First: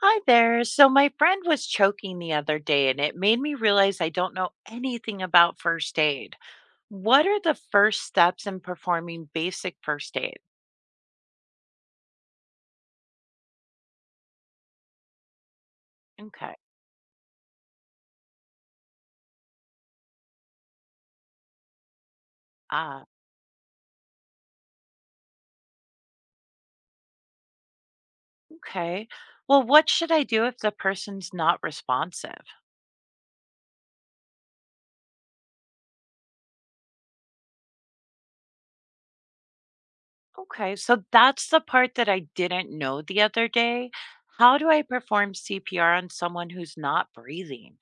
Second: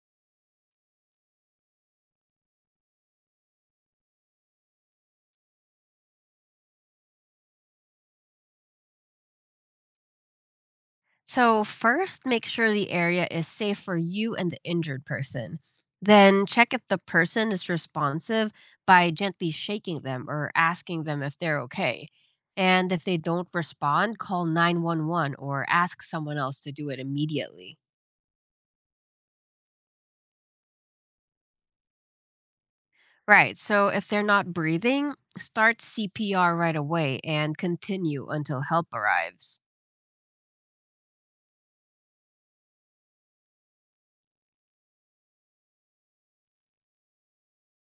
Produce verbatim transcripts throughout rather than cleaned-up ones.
Hi there. So my friend was choking the other day, and it made me realize I don't know anything about first aid. What are the first steps in performing basic first aid? So, first, make sure the area is safe for you and the injured person. Then, Okay. check if the person is responsive by gently shaking them or asking them if they're okay. And if Ah, they don't respond, call nine one one or ask someone else to do it immediately. okay. Well, what should I do if the person's not responsive? Right, so if they're not breathing, start C P R right away and continue until help arrives. Okay. So that's the part that I didn't know the other day. How do I perform C P R on someone who's not breathing?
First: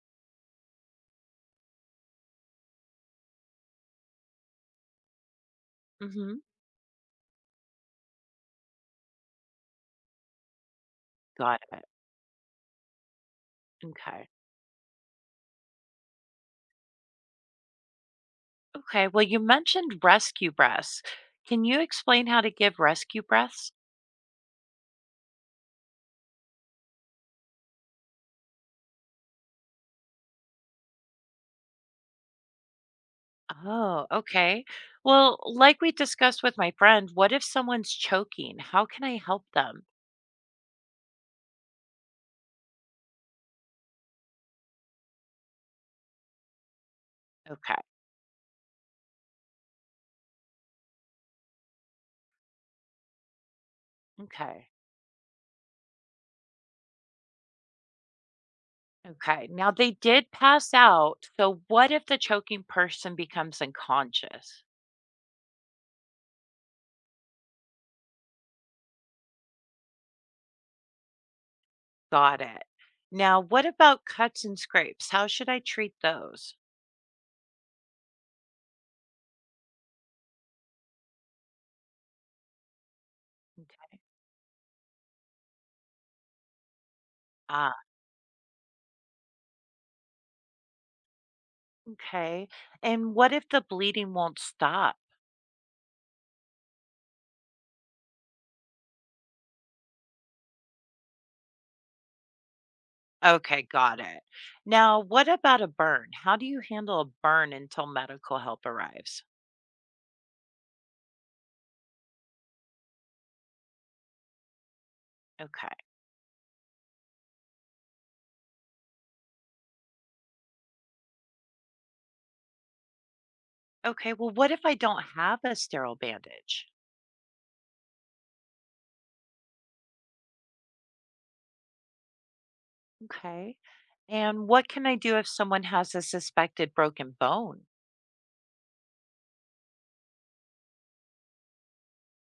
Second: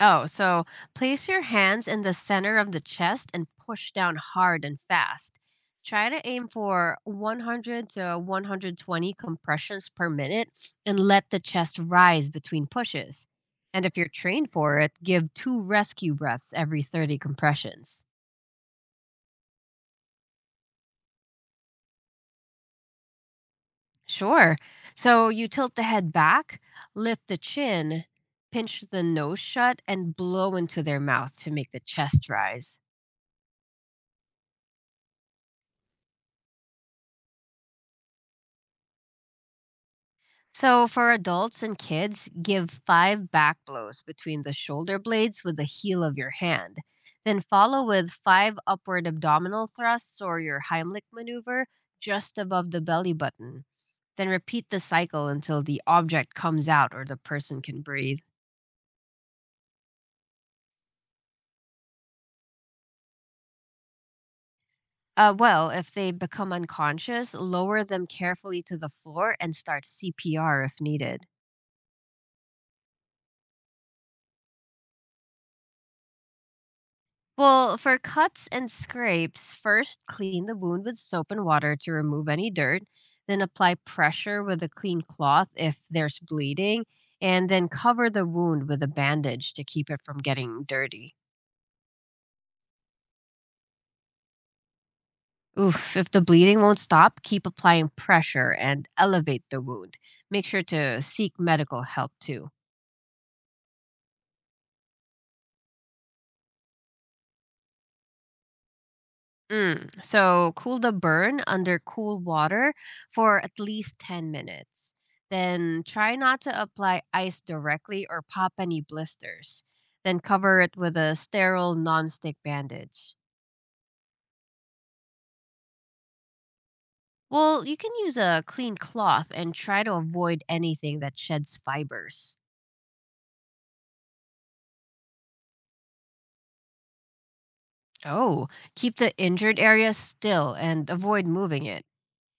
Oh, so place your hands in the center of the chest and push down hard and fast. Try to Mm-hmm. aim for one hundred to one hundred twenty compressions per minute and let the Got chest it. rise between pushes. And if you're Okay. trained for it, give two rescue breaths every thirty compressions. Okay, well, you mentioned rescue breaths. Can you explain how to give rescue breaths? Sure. So you tilt the head back, lift the chin, pinch the nose shut, and blow into their mouth to make the chest rise. Oh, okay. Well, like we discussed with my friend, what if someone's choking? How can I help them? So for adults and kids, give five back blows between the shoulder blades with the heel of your hand. Then Okay, follow with five upward abdominal thrusts or your Heimlich maneuver just above the belly button. Then repeat okay, the cycle until the object comes out or the person can breathe. okay. Now they did pass out. So what if the choking person becomes unconscious? Uh, well, if they become unconscious, lower them carefully to the floor and start C P R if needed. Got it. Now, what about cuts and scrapes? How should I treat those? Well, for cuts and scrapes, first clean the wound with soap and water to remove any dirt, then apply Okay. pressure with a clean cloth if there's bleeding, and then Ah, cover the wound with a bandage to keep it from getting dirty. okay. And what if the bleeding won't stop? Oof, if the bleeding won't stop, keep applying pressure and elevate the wound. Make sure to seek medical help too. Okay, got it. Now, what about a burn? How do you handle a burn until medical help arrives? Mm. So cool the burn under cool water for at least ten minutes. Okay. Then try not to apply ice directly or pop any blisters. Then cover it with a sterile nonstick bandage. Okay. Well, what if I don't have a sterile bandage? Well, you can use a clean cloth and try to avoid anything that sheds fibers. Okay. And what can I do if someone has a suspected broken bone? Oh, keep the injured area still and avoid moving it.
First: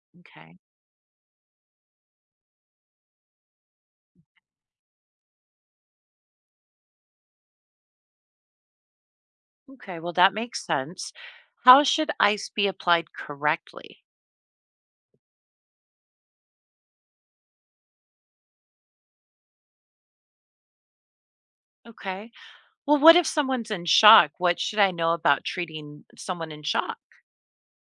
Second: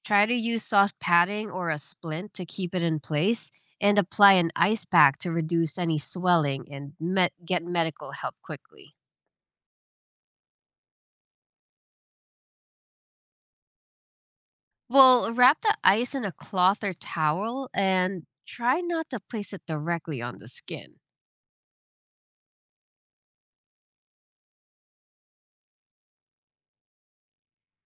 Try to Okay. use soft padding or a splint to keep it in place and apply an ice pack to reduce any swelling and met- get medical help quickly. Okay. Well, that makes sense. How should ice be applied correctly? Well, wrap the ice in a cloth or towel and try not to place it directly on the skin. Okay. Well, what if someone's in shock? What should I know about treating someone in shock?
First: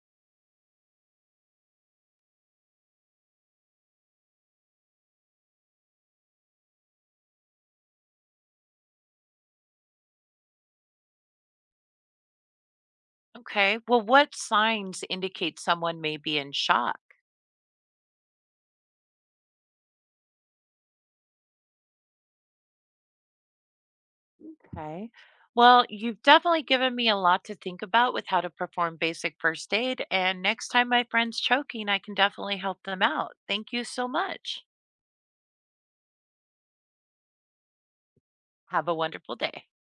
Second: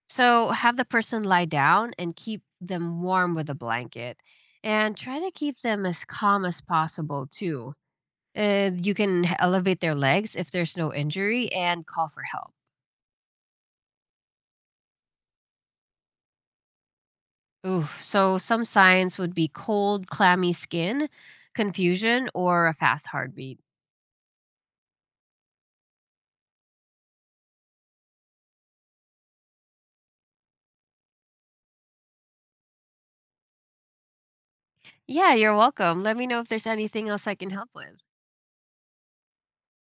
So, have the person lie down and keep them warm with a blanket and try to keep them as calm as possible too. Uh, you can h- elevate their legs if there's no injury and call for help. Okay. Well, what signs indicate someone may be in shock? Ooh, so some signs would be cold, clammy skin, confusion, or a fast heartbeat. Okay. Well, you've definitely given me a lot to think about with how to perform basic first aid. And next time my friend's choking, I can definitely help them out. Thank you so much. Yeah, you're welcome. Let me know if there's anything else I can help with. Have a wonderful day.